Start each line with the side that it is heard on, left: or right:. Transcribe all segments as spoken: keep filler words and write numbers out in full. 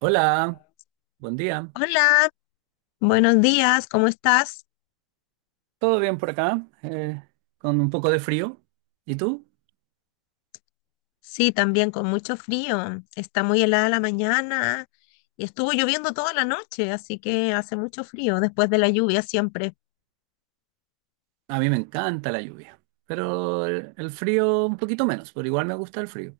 right: Hola, buen día.
left: Hola, buenos días, ¿cómo estás?
right: ¿Todo bien por acá? Eh, con un poco de frío. ¿Y tú?
left: Sí, también con mucho frío. Está muy helada la mañana y estuvo lloviendo toda la noche, así que hace mucho frío después de la lluvia siempre.
right: A mí me encanta la lluvia, pero el, el frío un poquito menos, pero igual me gusta el frío.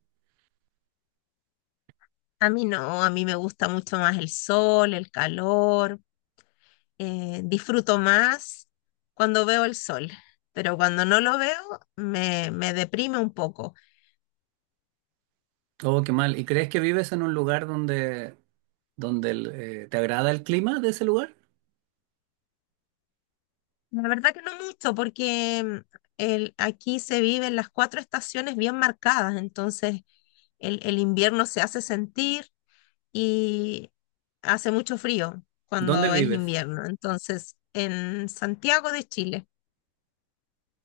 left: A mí no, a mí me gusta mucho más el sol, el calor. Eh, disfruto más cuando veo el sol, pero cuando no lo veo me, me deprime un poco.
right: Oh, qué mal. ¿Y crees que vives en un lugar donde, donde el, eh, te agrada el clima de ese lugar?
left: La verdad que no mucho, porque mm, el, aquí se viven las cuatro estaciones bien marcadas, entonces el, el invierno se hace sentir y hace mucho frío
right: ¿Dónde
left: cuando es
right: vives?
left: invierno. Entonces, en Santiago de Chile,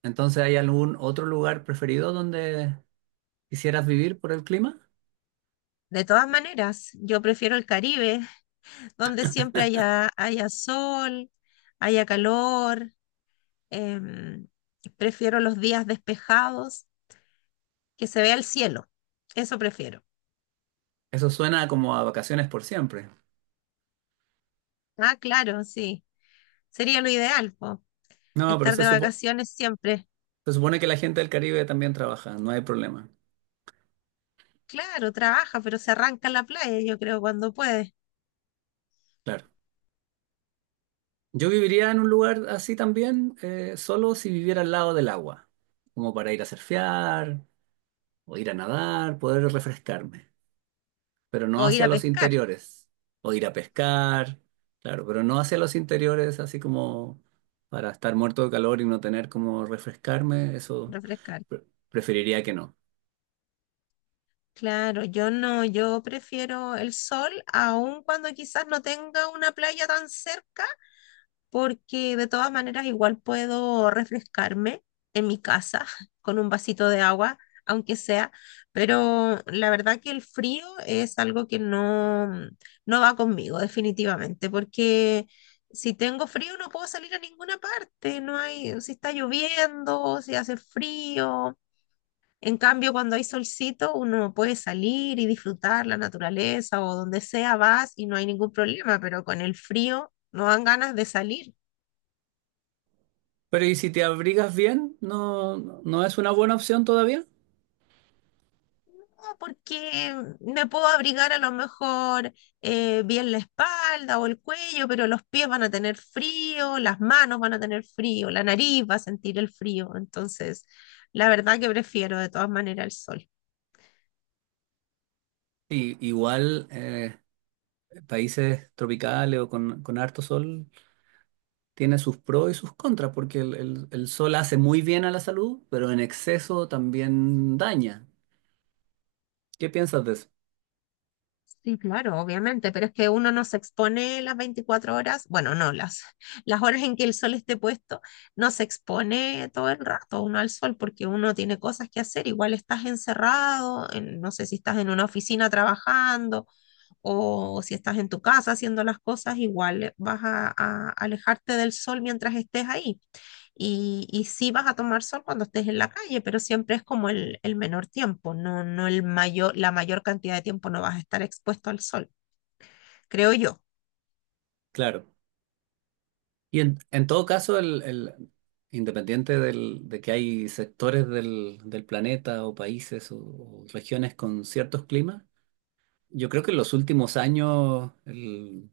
right: Entonces, ¿hay algún otro lugar preferido donde quisieras vivir por el clima?
left: de todas maneras, yo prefiero el Caribe, donde siempre haya, haya sol, haya calor, em, prefiero los días despejados, que se vea el cielo, eso prefiero.
right: Eso suena como a vacaciones por siempre.
left: Ah, claro, sí. Sería lo ideal, po,
right: No, pero
left: estar
right: se
left: de
right: supo-
left: vacaciones siempre.
right: se supone que la gente del Caribe también trabaja, no hay problema.
left: Claro, trabaja, pero se arranca en la playa, yo creo, cuando puede.
right: Claro. Yo viviría en un lugar así también, eh, solo si viviera al lado del agua, como para ir a surfear o ir a nadar, poder refrescarme, pero no
left: O ir
right: hacia
left: a
right: los
left: pescar,
right: interiores, o ir a pescar, claro, pero no hacia los interiores, así como para estar muerto de calor y no tener como refrescarme, eso
left: refrescar.
right: pre- preferiría que no.
left: Claro, yo no, yo prefiero el sol, aun cuando quizás no tenga una playa tan cerca, porque de todas maneras igual puedo refrescarme en mi casa con un vasito de agua, aunque sea, pero la verdad que el frío es algo que no, mm, no va conmigo definitivamente, porque si tengo frío no puedo salir a ninguna parte, no hay, si está lloviendo, si hace frío. En cambio, cuando hay solcito, uno puede salir y disfrutar la naturaleza o donde sea vas y no hay ningún problema, pero con el frío no dan ganas de salir.
right: Pero ¿y si te abrigas bien? ¿No, no es una buena opción todavía?
left: No, porque mm, me puedo abrigar a lo mejor eh, bien la espalda o el cuello, pero los pies van a tener frío, las manos van a tener frío, la nariz va a sentir el frío. Entonces, la verdad que prefiero de todas maneras el sol.
right: Y, igual, eh, países tropicales o con, con harto sol. Tiene sus pros y sus contras, porque el, el- el sol hace muy bien a la salud, pero en exceso también daña. ¿Qué piensas de eso?
left: Sí, claro, obviamente, pero es que uno no se expone las veinticuatro horas, bueno, no, las, las horas en que el sol esté puesto, no se expone todo el rato uno al sol porque uno tiene cosas que hacer, igual estás encerrado, en- no sé si estás en una oficina trabajando o si estás en tu casa haciendo las cosas, igual vas a, a alejarte del sol mientras estés ahí. Y, y sí vas a tomar sol cuando estés en la calle, pero siempre es como el, el menor tiempo, no, no el mayor, la mayor cantidad de tiempo no vas a estar expuesto al sol, creo yo.
right: Claro. Y en, en todo caso, el, el- independiente del- de que hay sectores del, del planeta o países o, o regiones con ciertos climas, yo creo que en los últimos años el,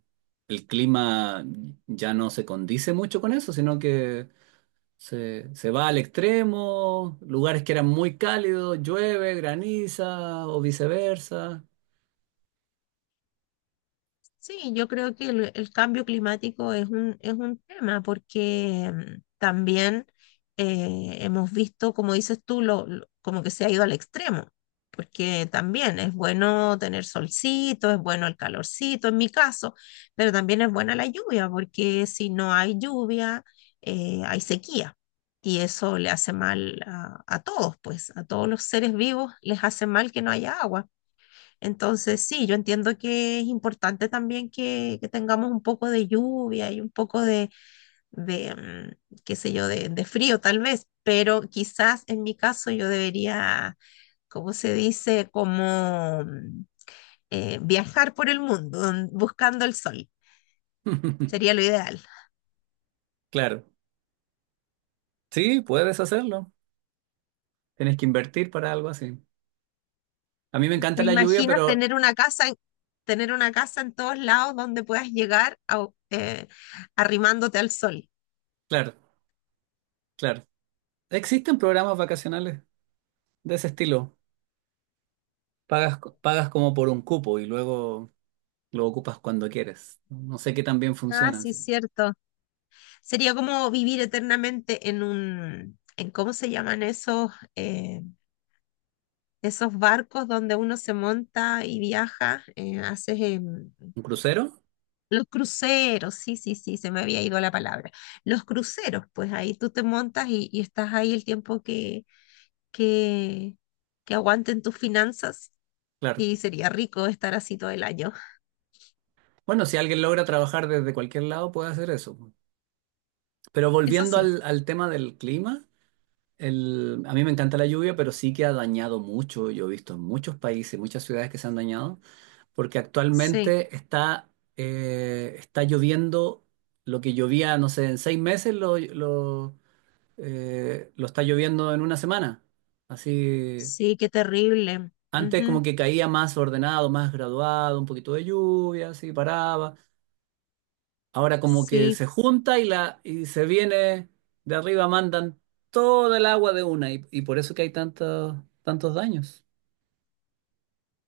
right: el clima ya no se condice mucho con eso, sino que Se, se va al extremo, lugares que eran muy cálidos, llueve, graniza o viceversa.
left: Sí, yo creo que el, el cambio climático es un, es un tema porque mm, también eh, hemos visto, como dices tú, lo, lo- como que se ha ido al extremo, porque también es bueno tener solcito, es bueno el calorcito en mi caso, pero también es buena la lluvia, porque si no hay lluvia, eh, hay sequía y eso le hace mal a, a todos, pues a todos los seres vivos les hace mal que no haya agua. Entonces, sí, yo entiendo que es importante también que, que tengamos un poco de lluvia y un poco de, de, mm, qué sé yo, de, de frío tal vez, pero quizás en mi caso yo debería, ¿cómo se dice? Como mm, eh, viajar por el mundo mm, buscando el sol. Sería lo ideal.
right: Claro, sí, puedes hacerlo. Tienes que invertir para algo así. A mí me
left: Mm,
right: encanta
left: ¿te
right: la lluvia,
left: imaginas
right: pero
left: tener una casa, en- tener una casa en todos lados donde puedas llegar a- eh, arrimándote al sol?
right: claro, claro. Existen programas vacacionales de ese estilo. Pagas, co- pagas como por un cupo y luego lo ocupas cuando quieres. No sé qué tan bien
left: Ah,
right: funcionan,
left: sí,
right: sí.
left: cierto. Sería como vivir eternamente en un, en cómo se llaman esos, eh, esos barcos donde uno se monta y viaja, eh, haces em,
right: ¿Un crucero?
left: Los cruceros, sí, sí, sí, se me había ido la palabra. Los cruceros, pues ahí tú te montas y, y estás ahí el tiempo que, que, que aguanten tus finanzas
right: Claro.
left: y sería rico estar así todo el año.
right: Bueno, si alguien logra trabajar desde cualquier lado, puede hacer eso. Pero
left: Eso
right: volviendo
left: sí,
right: al, al tema del clima. El, a mí me encanta la lluvia, pero sí que ha dañado mucho. Yo he visto en muchos países, muchas ciudades que se han dañado, porque
left: sí,
right: actualmente está, eh, está lloviendo lo que llovía, no sé, en seis meses lo, lo, eh, lo está lloviendo en una semana. Así,
left: sí, qué terrible.
right: antes como
left: Ujú.
right: que caía más ordenado, más graduado, un poquito de lluvia, así paraba. Ahora como que
left: Sí.
right: se junta y, la, y se viene de arriba, mandan toda el agua de una y, y por eso que hay tantos, tantos daños.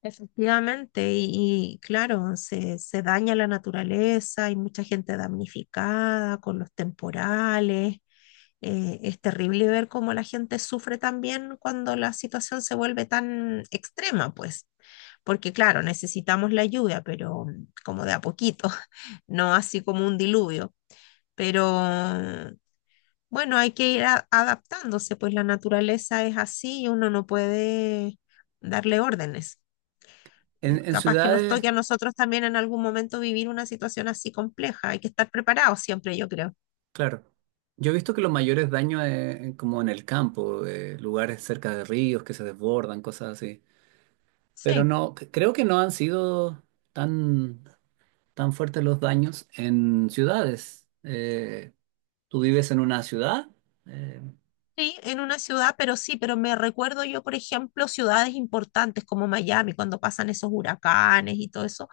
left: Efectivamente, y, y claro, se, se daña la naturaleza, hay mucha gente damnificada con los temporales. Eh, es terrible ver cómo la gente sufre también cuando la situación se vuelve tan extrema, pues, porque claro, necesitamos la lluvia, pero mm, como de a poquito, no así como un diluvio, pero bueno, hay que ir a- adaptándose, pues la naturaleza es así y uno no puede darle órdenes.
right: En, en
left: Capaz que nos
right: ciudades,
left: toque a nosotros también en algún momento vivir una situación así compleja. Hay que estar preparados siempre, yo creo.
right: claro, yo he visto que los mayores daños eh, en- como en el campo, eh, lugares cerca de ríos que se desbordan, cosas así. Pero
left: Sí,
right: no, c- creo que no han sido tan, tan fuertes los daños en ciudades. Eh, ¿tú vives en una ciudad? Eh,
left: sí, en una ciudad, pero sí, pero me recuerdo yo, por ejemplo, ciudades importantes como Miami, cuando pasan esos huracanes y todo eso,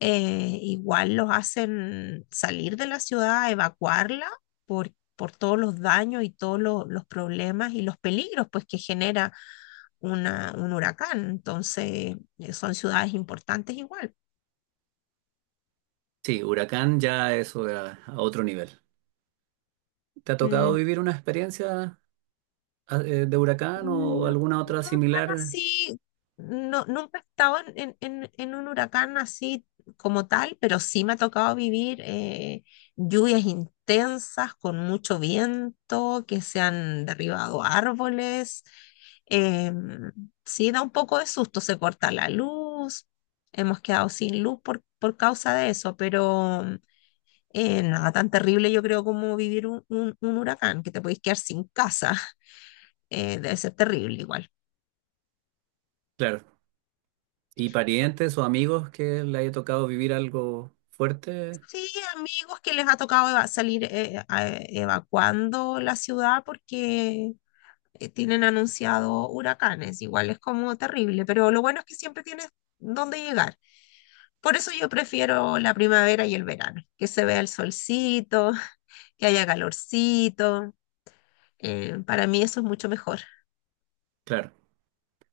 left: eh, igual los hacen salir de la ciudad, evacuarla por, por todos los daños y todos lo- los problemas y los peligros pues, que genera una, un huracán. Entonces, eh, son ciudades importantes igual.
right: sí, huracán ya eso a a otro nivel. ¿Te ha tocado
left: Mm.
right: vivir una experiencia ah, eh, de huracán o
left: No,
right: alguna otra
left: no tan
right: similar?
left: así, no, nunca he estado en, en- en- en un huracán así como tal, pero sí me ha tocado vivir eh, lluvias intensas con mucho viento, que se han derribado árboles. em, sí, da un poco de susto, se corta la luz, hemos quedado sin luz por, por causa de eso, pero eh, nada tan terrible yo creo como vivir un, un- un huracán, que te podéis quedar sin casa, eh, debe ser terrible igual.
right: Claro. ¿Y parientes o amigos que le haya tocado vivir algo fuerte?
left: Sí, amigos que les ha tocado eva- salir eh, a- evacuando la ciudad porque eh, tienen anunciado huracanes. Igual es como terrible, pero lo bueno es que siempre tienes dónde llegar. Por eso yo prefiero la primavera y el verano, que se vea el solcito, que haya calorcito. Eh, para mí eso es mucho mejor.
right: Claro.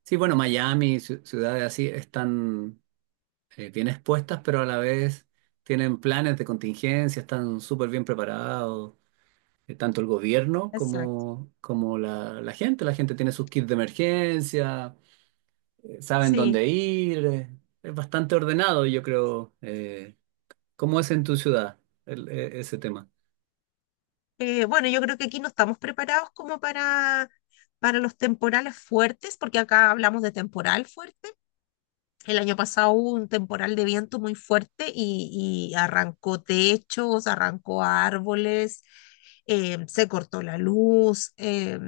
right: Sí, bueno, Miami, ci- ciudades así, están eh, bien expuestas, pero a la vez tienen planes de contingencia, están súper bien preparados, eh, tanto el gobierno
left: Exacto.
right: como, como la, la gente. La gente tiene sus kits de emergencia, eh, saben
left: Sí.
right: dónde ir, eh, es bastante ordenado, yo creo. eh, ¿Cómo es en tu ciudad el- e- ese tema?
left: Eh, bueno, yo creo que aquí no estamos preparados como para, para los temporales fuertes, porque acá hablamos de temporal fuerte. El año pasado hubo un temporal de viento muy fuerte y, y arrancó techos, arrancó árboles, eh, se cortó la luz. eh,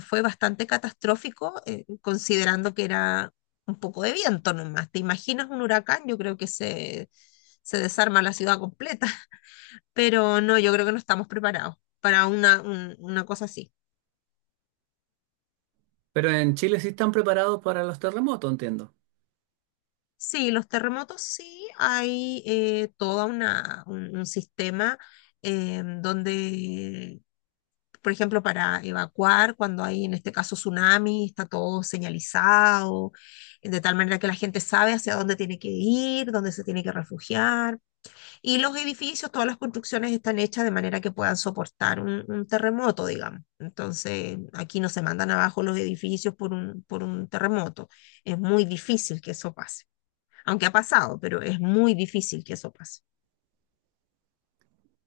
left: Fue bastante catastrófico, eh, considerando que era un poco de viento nomás. ¿Te imaginas un huracán? Yo creo que se, se desarma la ciudad completa. Pero no, yo creo que no estamos preparados para una, un- una cosa así.
right: Pero en Chile sí están preparados para los terremotos, entiendo.
left: Sí, los terremotos sí, hay eh, toda una, un, un sistema eh, donde, por ejemplo, para evacuar, cuando hay en este caso tsunami, está todo señalizado, de tal manera que la gente sabe hacia dónde tiene que ir, dónde se tiene que refugiar. Y los edificios, todas las construcciones están hechas de manera que puedan soportar un, un terremoto, digamos. Entonces, aquí no se mandan abajo los edificios por un, por un terremoto. Es muy difícil que eso pase aunque ha pasado, pero es muy difícil que eso pase.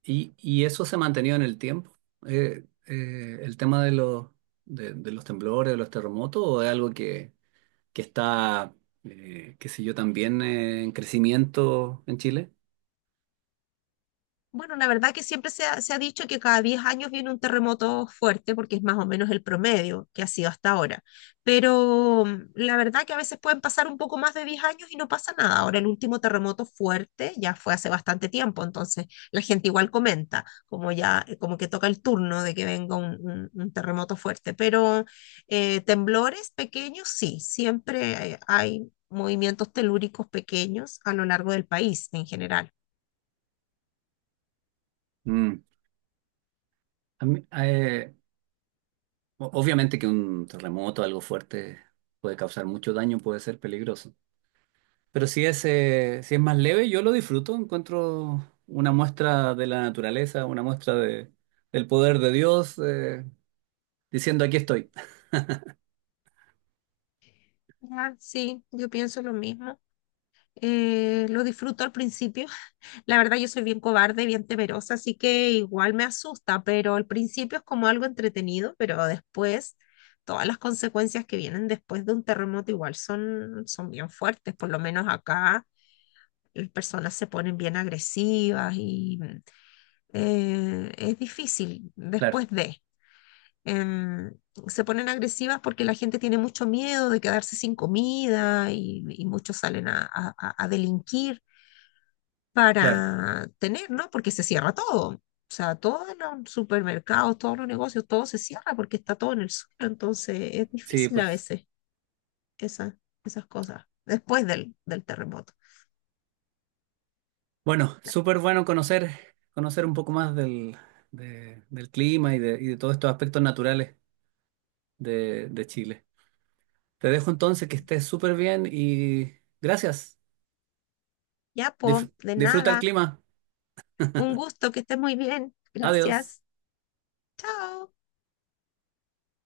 right: Y, y eso se ha mantenido en el tiempo. Eh, eh, el tema de los, de, de los temblores, de los terremotos, o es algo que, que está, eh, qué sé yo, también eh, en crecimiento en Chile.
left: Bueno, la verdad que siempre se ha, se ha dicho que cada diez años viene un terremoto fuerte porque es más o menos el promedio que ha sido hasta ahora. Pero mm, la verdad que a veces pueden pasar un poco más de diez años y no pasa nada. Ahora el último terremoto fuerte ya fue hace bastante tiempo, entonces la gente igual comenta, como ya, eh, como que toca el turno de que venga un, un- un terremoto fuerte. Pero eh, temblores pequeños, sí, siempre eh, hay movimientos telúricos pequeños a lo largo del país en general.
right: Mm. A mí- eh, o- obviamente que un terremoto, algo fuerte, puede causar mucho daño, puede ser peligroso. Pero si es, eh, si es más leve, yo lo disfruto, encuentro una muestra de la naturaleza, una muestra de, del poder de Dios, eh, diciendo aquí estoy.
left: Ah, sí, yo pienso lo mismo. Eh, lo disfruto al principio. La verdad, yo soy bien cobarde, bien temerosa, así que igual me asusta, pero al principio es como algo entretenido, pero después todas las consecuencias que vienen después de un terremoto igual son, son bien fuertes. Por lo menos acá las personas se ponen bien agresivas y mm, eh, es difícil
right: Claro,
left: después de em, se ponen agresivas porque la gente tiene mucho miedo de quedarse sin comida y, y muchos salen a, a- a- a delinquir
right: claro.
left: para tener, ¿no? Porque se cierra todo. O sea, todos los supermercados, todos los negocios, todo se cierra porque está todo en el suelo. Entonces es
right: Sí,
left: difícil a
right: pues.
left: veces esa- esas cosas después del, del terremoto.
right: Bueno,
left: No.
right: súper bueno conocer, conocer un poco más del, de- del clima y de, y de todos estos aspectos naturales de, de Chile. Te dejo entonces que estés súper bien y gracias.
left: Ya, po,
right: Dif-
left: de
right: disfruta el
left: nada.
right: clima.
left: Un gusto, que estés muy bien.
right: Adiós.
left: Gracias. Chao.